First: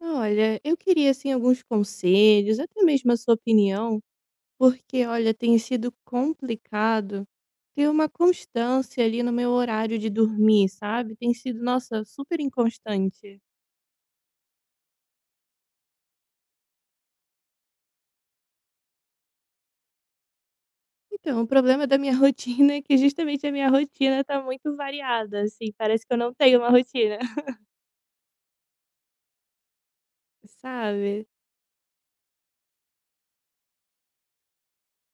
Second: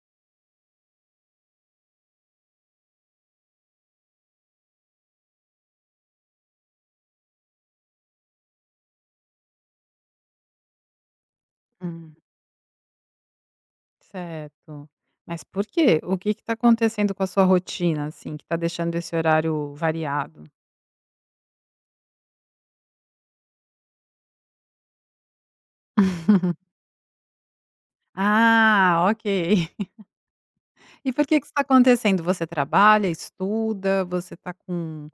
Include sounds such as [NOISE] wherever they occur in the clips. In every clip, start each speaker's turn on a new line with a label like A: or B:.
A: Olha, eu queria assim alguns conselhos, até mesmo a sua opinião, porque olha, tem sido complicado ter uma constância ali no meu horário de dormir, sabe? Tem sido, nossa,
B: Hum,
A: super inconstante.
B: certo. Mas por quê? O que está acontecendo com a sua rotina, assim, que está deixando esse horário variado?
A: Então, o problema da minha [LAUGHS] rotina é que justamente a minha rotina tá muito variada, assim, parece que eu não tenho uma rotina, [LAUGHS]
B: Ah, ok. [LAUGHS] E
A: sabe?
B: por que que isso tá acontecendo? Você trabalha, estuda, você está com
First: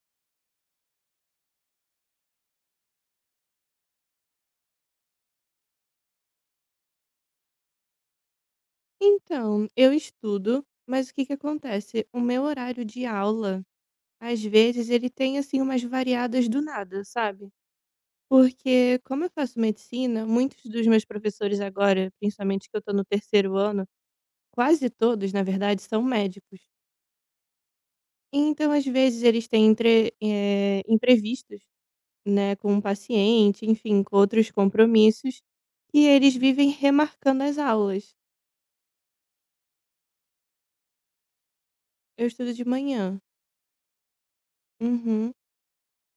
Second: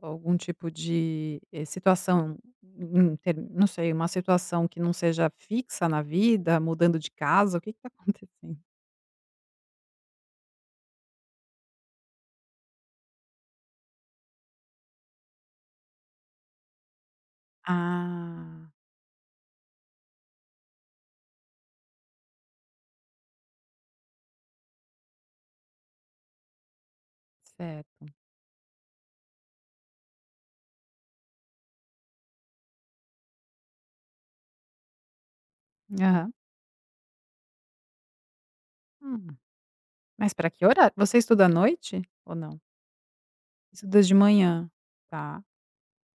B: algum tipo de, situação, inter não sei, uma situação que não seja fixa na vida, mudando de casa, o que está [LAUGHS] acontecendo?
A: Então, eu estudo, mas o que que acontece? O meu horário de aula, às vezes, ele tem assim umas variadas do nada, sabe?
B: Ah,
A: Porque como eu faço medicina, muitos dos meus professores agora, principalmente que eu estou no terceiro ano, quase todos, na verdade, são médicos.
B: certo.
A: Então, às vezes, eles têm entre, imprevistos, né, com um paciente, enfim, com outros compromissos, e
B: Aham.
A: eles vivem remarcando as aulas.
B: Hum, mas para que horário? Você estuda à noite
A: Eu
B: ou
A: estudo
B: não?
A: de manhã.
B: Estuda de manhã?
A: Uhum.
B: Tá.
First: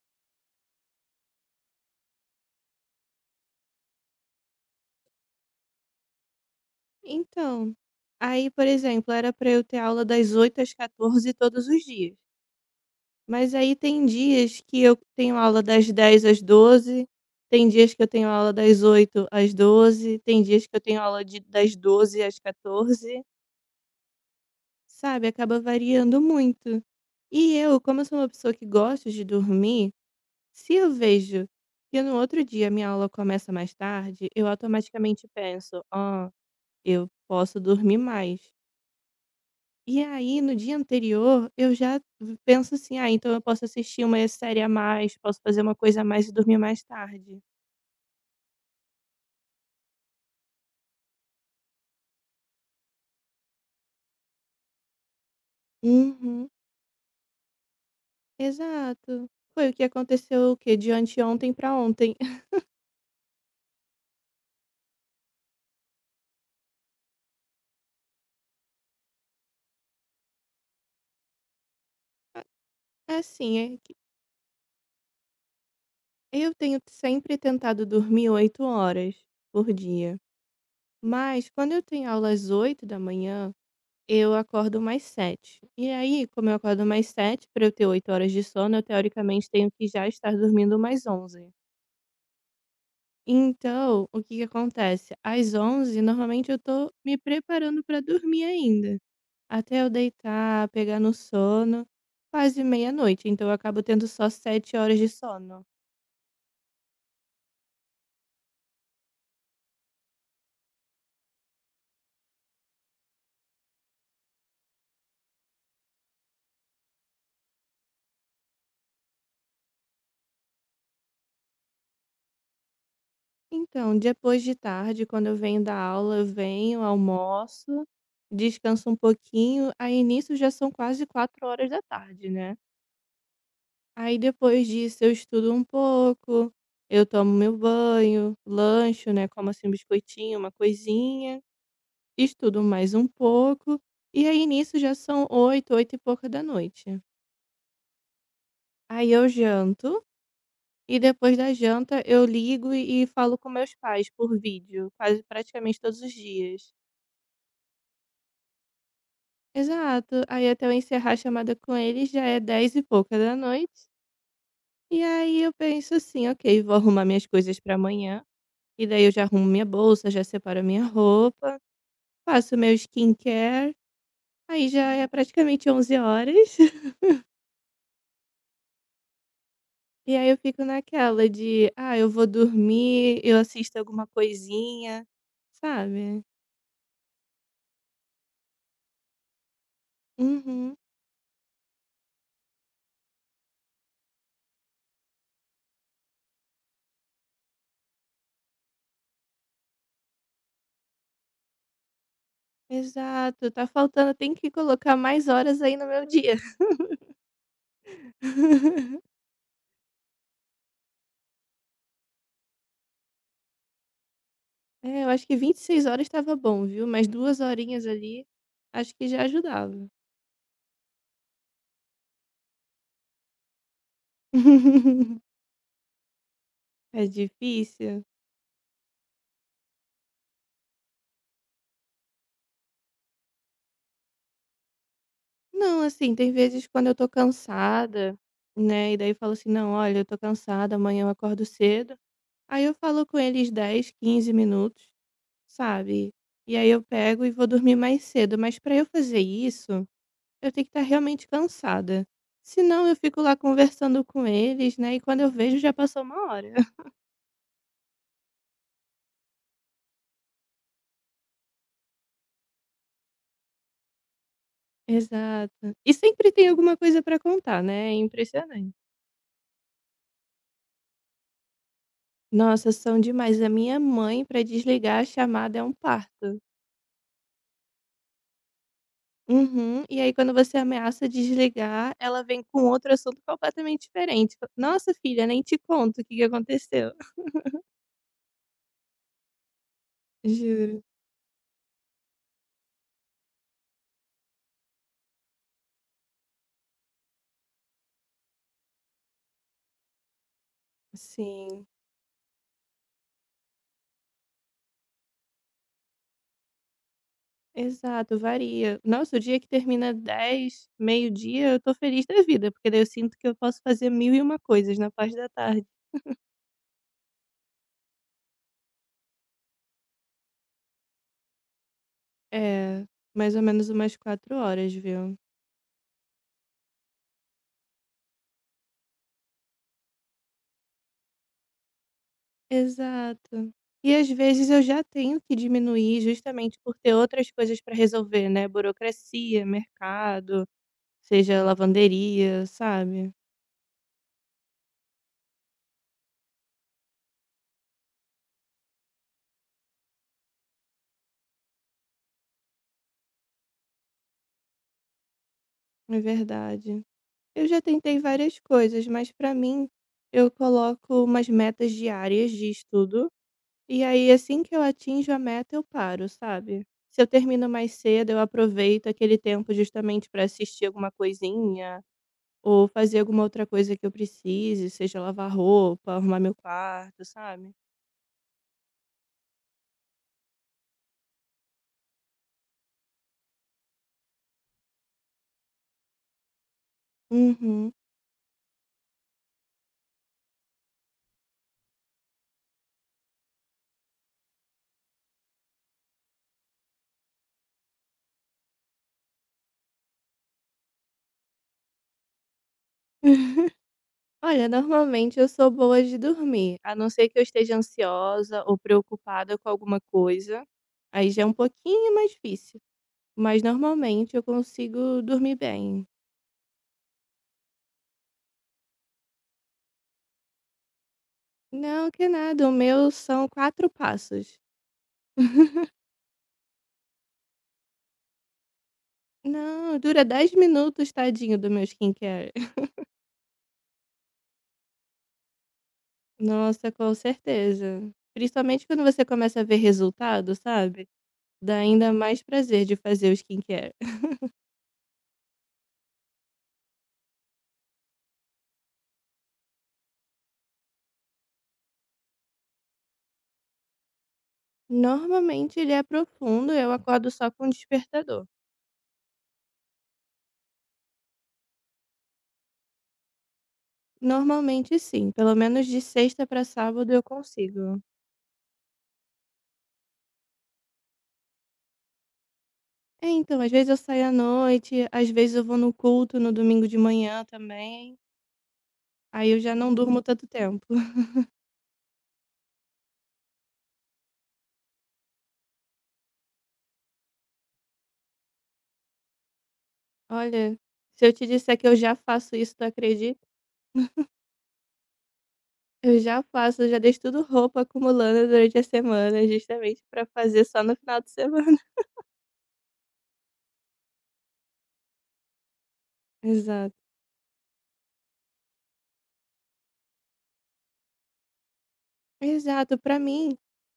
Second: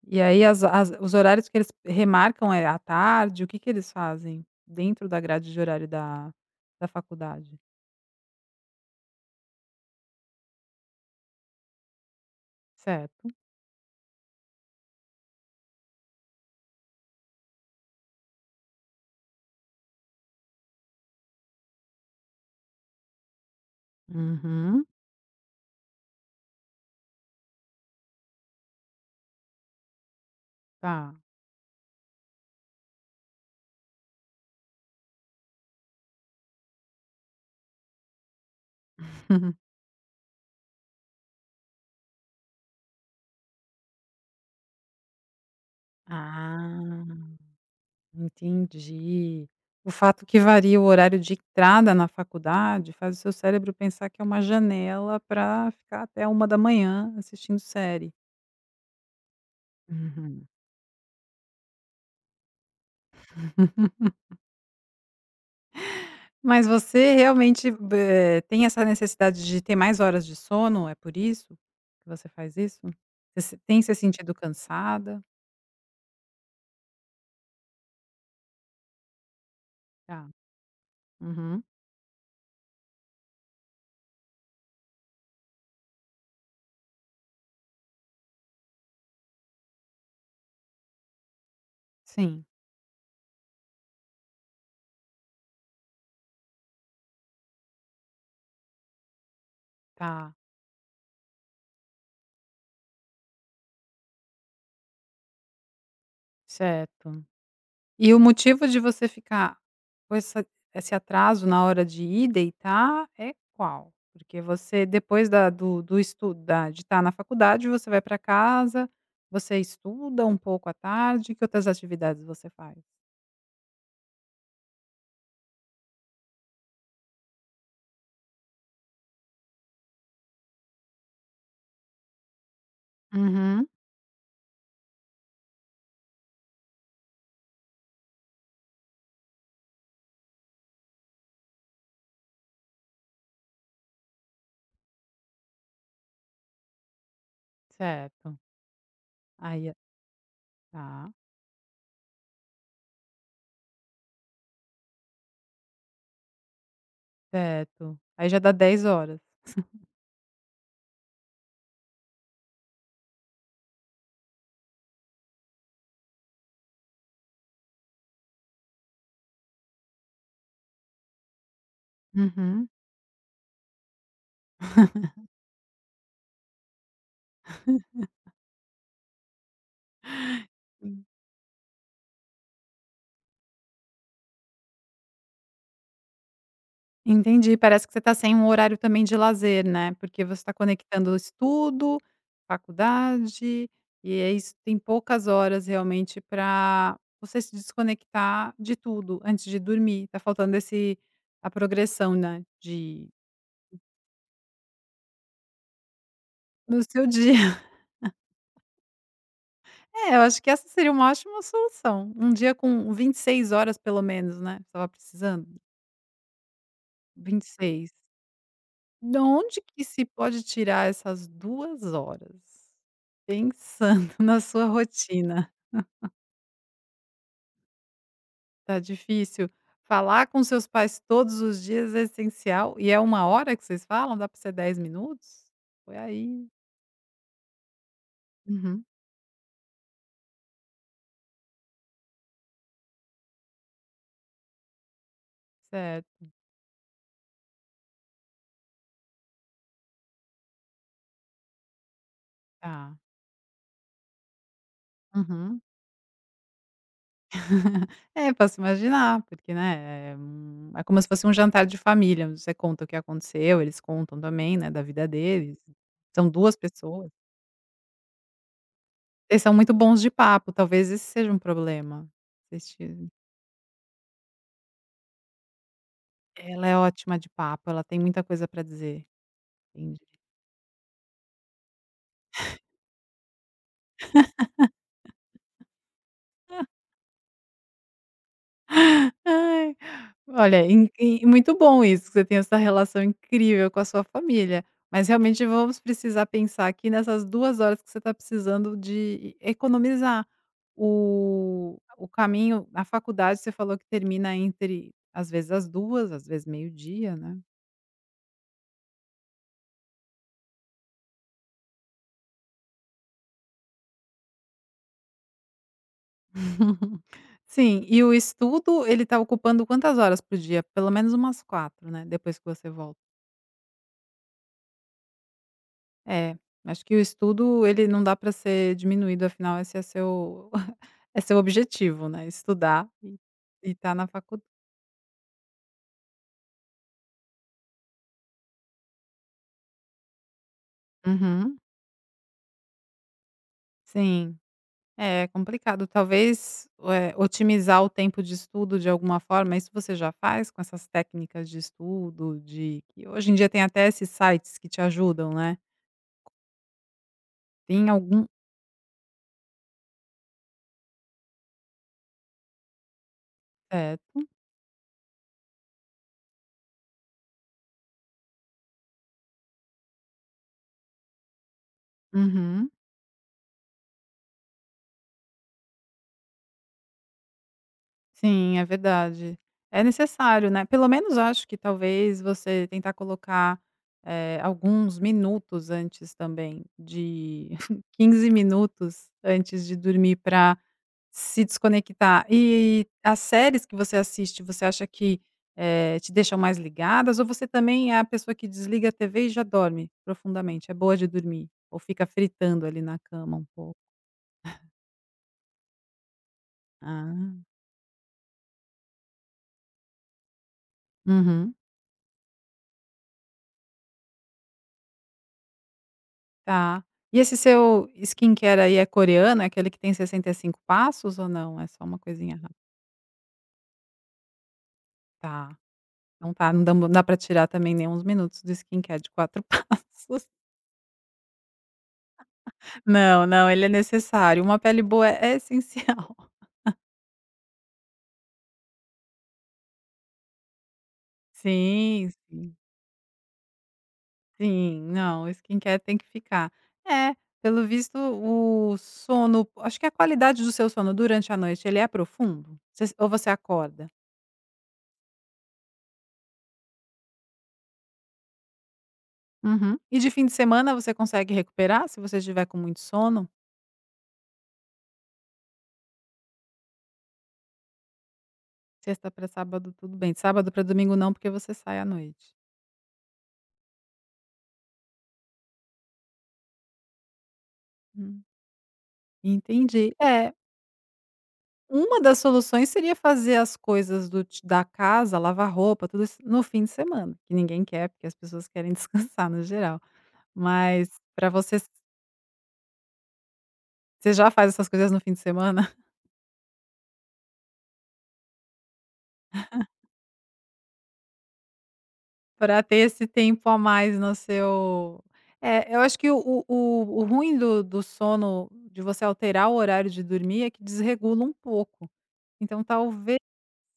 B: E aí as as os horários que eles remarcam é à tarde? O que que eles fazem dentro da grade de horário da faculdade?
A: Então, aí, por exemplo, era para eu ter aula das 8 às 14 todos os dias.
B: Certo.
A: Mas aí tem dias que eu tenho aula das dez às doze, tem dias que eu tenho aula das oito às doze, tem dias que eu tenho aula de das doze às 14,
B: Uhum.
A: sabe, acaba variando muito. E eu, como eu sou uma pessoa que gosta de dormir, se eu
B: Tá.
A: vejo que no outro dia minha aula começa mais tarde, eu automaticamente penso: "Ó, eu posso dormir mais".
B: [LAUGHS]
A: E aí, no dia anterior, eu já v penso assim: "Ah, então eu posso assistir uma série a mais, posso fazer uma coisa a mais e dormir mais
B: Ah,
A: tarde".
B: entendi. O fato que varia o horário de entrada na faculdade faz o seu cérebro pensar que é uma janela para ficar até uma
A: Uhum.
B: da manhã assistindo série.
A: Exato. Foi o que
B: Uhum.
A: aconteceu o quê? De anteontem pra ontem. [LAUGHS]
B: Mas você realmente tem essa necessidade de ter mais horas de sono? É por isso que você faz isso? Você se
A: Assim, é
B: tem
A: que
B: se sentido cansada?
A: eu tenho sempre tentado dormir 8 horas por dia,
B: Tá.
A: mas
B: Uhum.
A: quando eu tenho aula às 8 da manhã eu acordo mais sete. E aí, como eu acordo mais sete para eu ter 8 horas de sono, eu teoricamente tenho que já estar dormindo mais 11.
B: Sim,
A: Então, o que que acontece? Às 11 normalmente eu tô me preparando pra dormir ainda, até eu
B: tá,
A: deitar, pegar no sono, quase meia-noite, então eu acabo tendo só 7 horas de sono.
B: certo. E o motivo de você ficar com essa esse atraso na hora de ir deitar é qual? Porque você, depois da do do estu da de estar na faculdade, você vai para casa, você estuda um pouco à tarde, que outras atividades você faz?
A: Então, depois de tarde, quando eu venho da aula, eu venho, almoço, descanso um pouquinho, aí nisso já são quase 4 horas da tarde, né.
B: Uhum,
A: Aí depois disso eu estudo um pouco, eu tomo meu banho, lancho, né, como assim um biscoitinho, uma coisinha. Estudo mais um pouco, e aí nisso já são oito e pouca da noite.
B: certo.
A: Aí eu
B: Aí,
A: janto, e
B: tá,
A: depois da janta eu ligo e falo com meus pais por vídeo, quase praticamente todos os dias.
B: certo. Aí já dá 10 horas.
A: Exato, aí até eu encerrar a chamada com eles já é dez e pouca da noite, e aí eu penso assim: "Ok, vou arrumar minhas coisas para amanhã", e daí eu já arrumo minha bolsa, já separo a minha roupa, faço
B: Uhum.
A: meu skincare, aí já é praticamente 11 horas. E aí eu fico
B: Hum,
A: naquela de: "Ah, eu vou dormir, eu assisto alguma coisinha", sabe?
B: entendi, parece que você está sem um horário também de lazer, né, porque você está
A: Uhum,
B: conectando o estudo, faculdade, e é isso, tem poucas horas realmente para você se desconectar de tudo antes de dormir, tá faltando esse a progressão, né, de
A: exato, tá faltando, tem que colocar mais horas aí no meu dia.
B: no seu dia. [LAUGHS]
A: [LAUGHS]
B: É, eu acho que essa seria uma ótima solução, um dia com 26 horas pelo menos, né, estava
A: É, eu acho que
B: precisando?
A: 26 horas estava bom, viu, mais duas
B: vinte e
A: horinhas
B: seis
A: ali, acho que
B: De
A: já
B: onde que
A: ajudava.
B: se pode tirar essas 2 horas? Pensando [LAUGHS] na sua
A: [LAUGHS]
B: rotina.
A: É difícil?
B: Tá difícil. Falar com seus pais todos os dias é essencial e é uma hora que vocês falam? Dá para ser 10 minutos?
A: Não,
B: Foi
A: assim, tem
B: aí.
A: vezes quando eu tô cansada,
B: Uhum.
A: né, e daí eu falo assim: "Não, olha, eu tô cansada, amanhã eu acordo cedo", aí eu falo com eles dez, 15 minutos, sabe?
B: Certo,
A: E aí eu pego e vou dormir mais cedo, mas para eu fazer isso, eu tenho que estar realmente cansada. Senão eu
B: tá.
A: fico lá conversando com eles, né? E quando eu vejo
B: Uhum.
A: já passou uma hora. [LAUGHS]
B: [LAUGHS] É, posso imaginar, porque, né, é como se fosse um jantar de família, onde você conta o que aconteceu, eles contam também, né, da vida
A: Exato.
B: deles.
A: E
B: São
A: sempre tem
B: 2
A: alguma coisa
B: pessoas.
A: para contar, né? É impressionante.
B: Vocês são muito bons de papo, talvez esse seja um problema. Vocês
A: Nossa, são
B: ti
A: demais. A minha mãe, para desligar a chamada, é um parto.
B: Ela é ótima de papo, ela tem muita coisa para dizer.
A: Uhum. E
B: Entendi.
A: aí, quando você ameaça desligar, ela vem com outro assunto completamente diferente. Fala, nossa, filha, nem te conto o que que
B: [LAUGHS]
A: aconteceu. [LAUGHS]
B: Ai, olha,
A: Juro.
B: in in muito bom isso, que você tem essa relação incrível com a sua família, mas realmente vamos precisar pensar aqui nessas 2 horas que você está precisando de economizar.
A: Sim.
B: O caminho, a faculdade você falou que termina entre às vezes as 2, às vezes meio-dia, né?
A: Exato, varia. Nossa, o dia que termina dez, meio-dia, eu tô feliz da vida, porque daí eu sinto que eu posso fazer mil e uma coisas na parte da tarde.
B: Sim, e o estudo ele tá ocupando quantas horas por dia? Pelo menos umas quatro, né, depois que você
A: É,
B: volta.
A: mais ou menos umas quatro horas, viu?
B: É, acho que o estudo ele não dá para ser diminuído, afinal esse é seu [LAUGHS] é seu objetivo, né, estudar e
A: Exato. E
B: estar na
A: às
B: faculdade.
A: vezes eu já tenho que diminuir justamente por ter outras coisas pra resolver, né? Burocracia, mercado, seja
B: Uhum,
A: lavanderia, sabe?
B: sim. É complicado, talvez, otimizar o tempo de estudo de alguma forma, isso você já faz com essas técnicas de estudo, de que hoje em dia tem até esses sites que te ajudam, né.
A: É verdade. Eu já
B: Tem
A: tentei
B: algum?
A: várias coisas, mas pra mim eu coloco umas metas diárias de estudo. E aí,
B: Certo.
A: assim que eu atinjo a meta, eu paro, sabe. Se eu termino mais cedo, eu aproveito aquele tempo justamente para assistir alguma coisinha ou
B: Uhum.
A: fazer alguma outra coisa que eu precise, seja lavar roupa, arrumar meu quarto, sabe.
B: Sim, é verdade. É necessário, né, pelo menos acho que talvez você tentar colocar, alguns minutos antes também, de
A: Uhum.
B: [LAUGHS] 15 minutos antes de dormir, para se desconectar. E as séries que você assiste, você acha que, te deixam mais ligadas, ou você também é a pessoa que desliga a TV e já dorme profundamente, é boa de dormir? Ou fica fritando ali na cama um pouco?
A: [LAUGHS] Olha, normalmente eu sou boa de dormir, a não ser que eu
B: Ah,
A: esteja ansiosa ou preocupada com alguma coisa, aí já é um
B: uhum.
A: pouquinho mais difícil, mas normalmente eu consigo dormir bem.
B: Tá. E esse seu skincare aí é coreano? É aquele que tem 65 passos ou não? É só
A: Não,
B: uma
A: que
B: coisinha
A: nada, o
B: rápida?
A: meu são 4 passos.
B: Tá. Não, tá, não dá pra tirar também nem uns minutos do skincare de 4
A: Não,
B: [LAUGHS]
A: dura
B: passos.
A: 10 minutos, tadinho do meu skincare. [LAUGHS]
B: Não, não, ele é necessário. Uma pele boa é essencial. [LAUGHS]
A: Nossa, com certeza. Principalmente quando você começa a ver resultado, sabe, dá ainda
B: Sim,
A: mais
B: sim,
A: prazer de fazer o skincare. [LAUGHS]
B: sim. Não, o skincare tem que ficar. É, pelo visto, o sono, acho que a qualidade do seu sono durante a noite, ele é profundo? Você ou você acorda?
A: Normalmente ele é profundo, eu acordo só com o despertador.
B: Uhum. E de fim de semana você consegue recuperar se você estiver com muito sono?
A: Normalmente sim, pelo menos de sexta pra sábado eu consigo.
B: Sexta para sábado, tudo bem. De sábado para domingo não, porque você sai à noite.
A: É, então, às vezes eu saio à noite, às vezes eu vou no culto no domingo de manhã também,
B: Hum,
A: aí eu já não
B: entendi.
A: durmo tanto
B: É,
A: tempo. [LAUGHS]
B: uma das soluções seria fazer as coisas do ti da casa, lavar roupa, tudo isso, no fim de semana, que ninguém quer, porque as pessoas querem [LAUGHS] descansar no geral.
A: Olha,
B: Mas,
A: se eu te
B: para
A: disser
B: você
A: que eu já faço isso, tu acredita?
B: você já faz essas coisas no fim de semana, [LAUGHS]
A: Eu já faço, eu já deixo tudo roupa acumulando durante a semana, justamente pra fazer só no final de semana. [LAUGHS]
B: para ter esse tempo a mais no seu. É, eu acho que o o
A: Exato.
B: o o ruim do sono, de você alterar o horário de dormir, é que desregula um pouco. Então
A: Exato, pra
B: talvez.
A: mim,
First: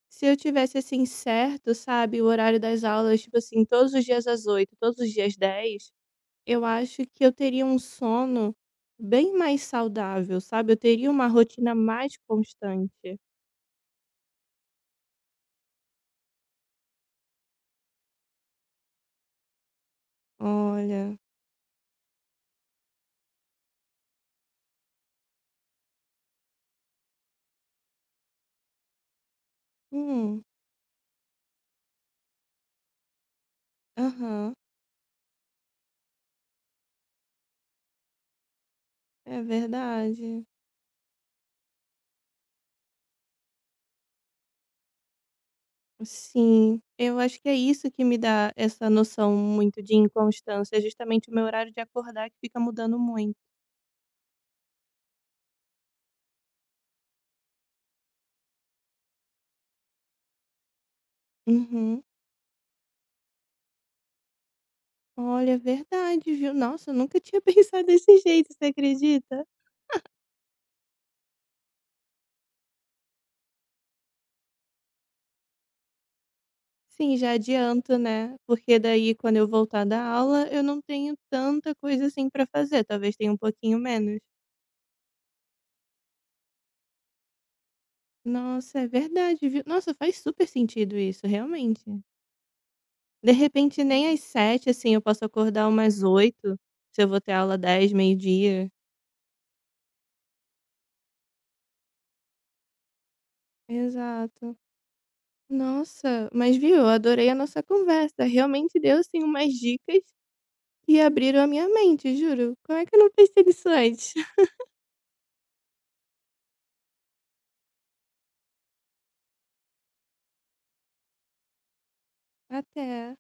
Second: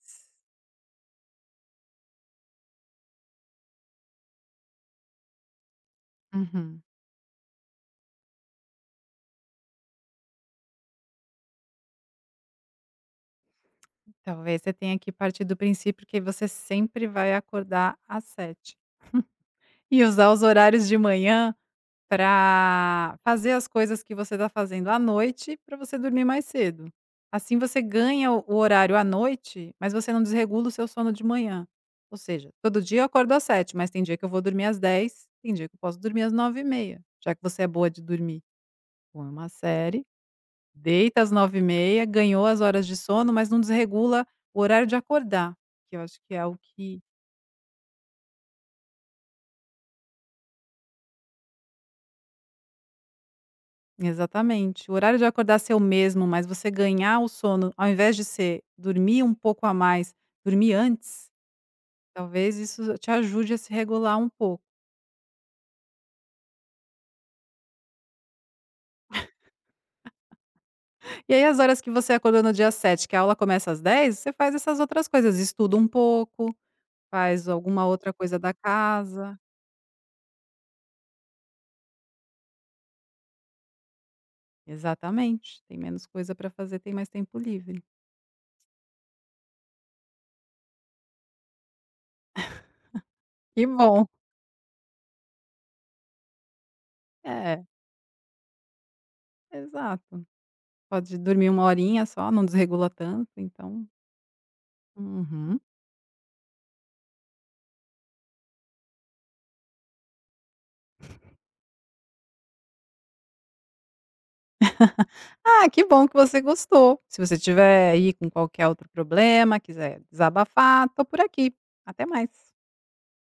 A: se eu tivesse assim certo, sabe, o horário das aulas, tipo assim, todos os dias às 8, todos os dias 10, eu
B: Uhum.
A: acho que eu teria um sono bem mais saudável, sabe? Eu teria uma rotina mais constante.
B: Talvez você tenha que partir do princípio que você sempre vai acordar às 7 e usar os horários de
A: Olha.
B: manhã para fazer as coisas que você está fazendo à noite, para você dormir mais cedo. Assim você ganha o horário à noite, mas você não
A: Hum.
B: desregula o seu sono de manhã. Ou seja, todo dia eu acordo às 7, mas tem dia que eu vou
A: Aham,
B: dormir às 10, tem dia que eu posso dormir às 9h30, já que você é boa de dormir. Põe
A: é
B: uma série.
A: verdade.
B: Deita às 9h30, ganhou as horas de sono, mas não desregula o horário de acordar, que eu acho que é o
A: Sim,
B: que
A: eu acho que é isso que me dá essa noção muito de inconstância, é justamente o meu horário de acordar que fica mudando muito.
B: exatamente. O horário de acordar ser o mesmo, mas você ganhar o sono, ao invés de ser dormir um pouco a mais, dormir antes,
A: Uhum.
B: talvez isso te ajude a se regular um pouco.
A: Olha, é verdade, viu? Nossa, eu nunca tinha [LAUGHS] pensado desse jeito, você acredita?
B: E aí as horas que você acordou no dia, 7, que a aula começa às 10, você faz essas outras coisas, estuda um pouco,
A: Sim, já
B: faz alguma
A: adianto,
B: outra
A: né?
B: coisa da
A: Porque daí quando
B: casa.
A: eu voltar da aula, eu não tenho tanta coisa assim pra fazer, talvez tenha um pouquinho menos.
B: Exatamente, tem menos coisa para fazer, tem mais tempo livre.
A: Nossa, é verdade, viu? Nossa, faz super sentido isso, realmente. De
B: Que
A: repente
B: bom.
A: nem às sete assim, eu posso acordar umas oito se eu vou ter aula
B: É.
A: dez, meio-dia.
B: Exato. Pode dormir uma horinha só, não desregula tanto, então,
A: Exato.
B: uhum.
A: Nossa, mas viu, eu adorei a nossa conversa, realmente deu, assim, umas dicas que abriram a minha mente, juro. Como é que eu não pensei nisso antes? [LAUGHS]
B: Ah, que bom que você gostou. Se você tiver aí com qualquer outro problema, quiser desabafar, tô por aqui. Até mais.
A: Até.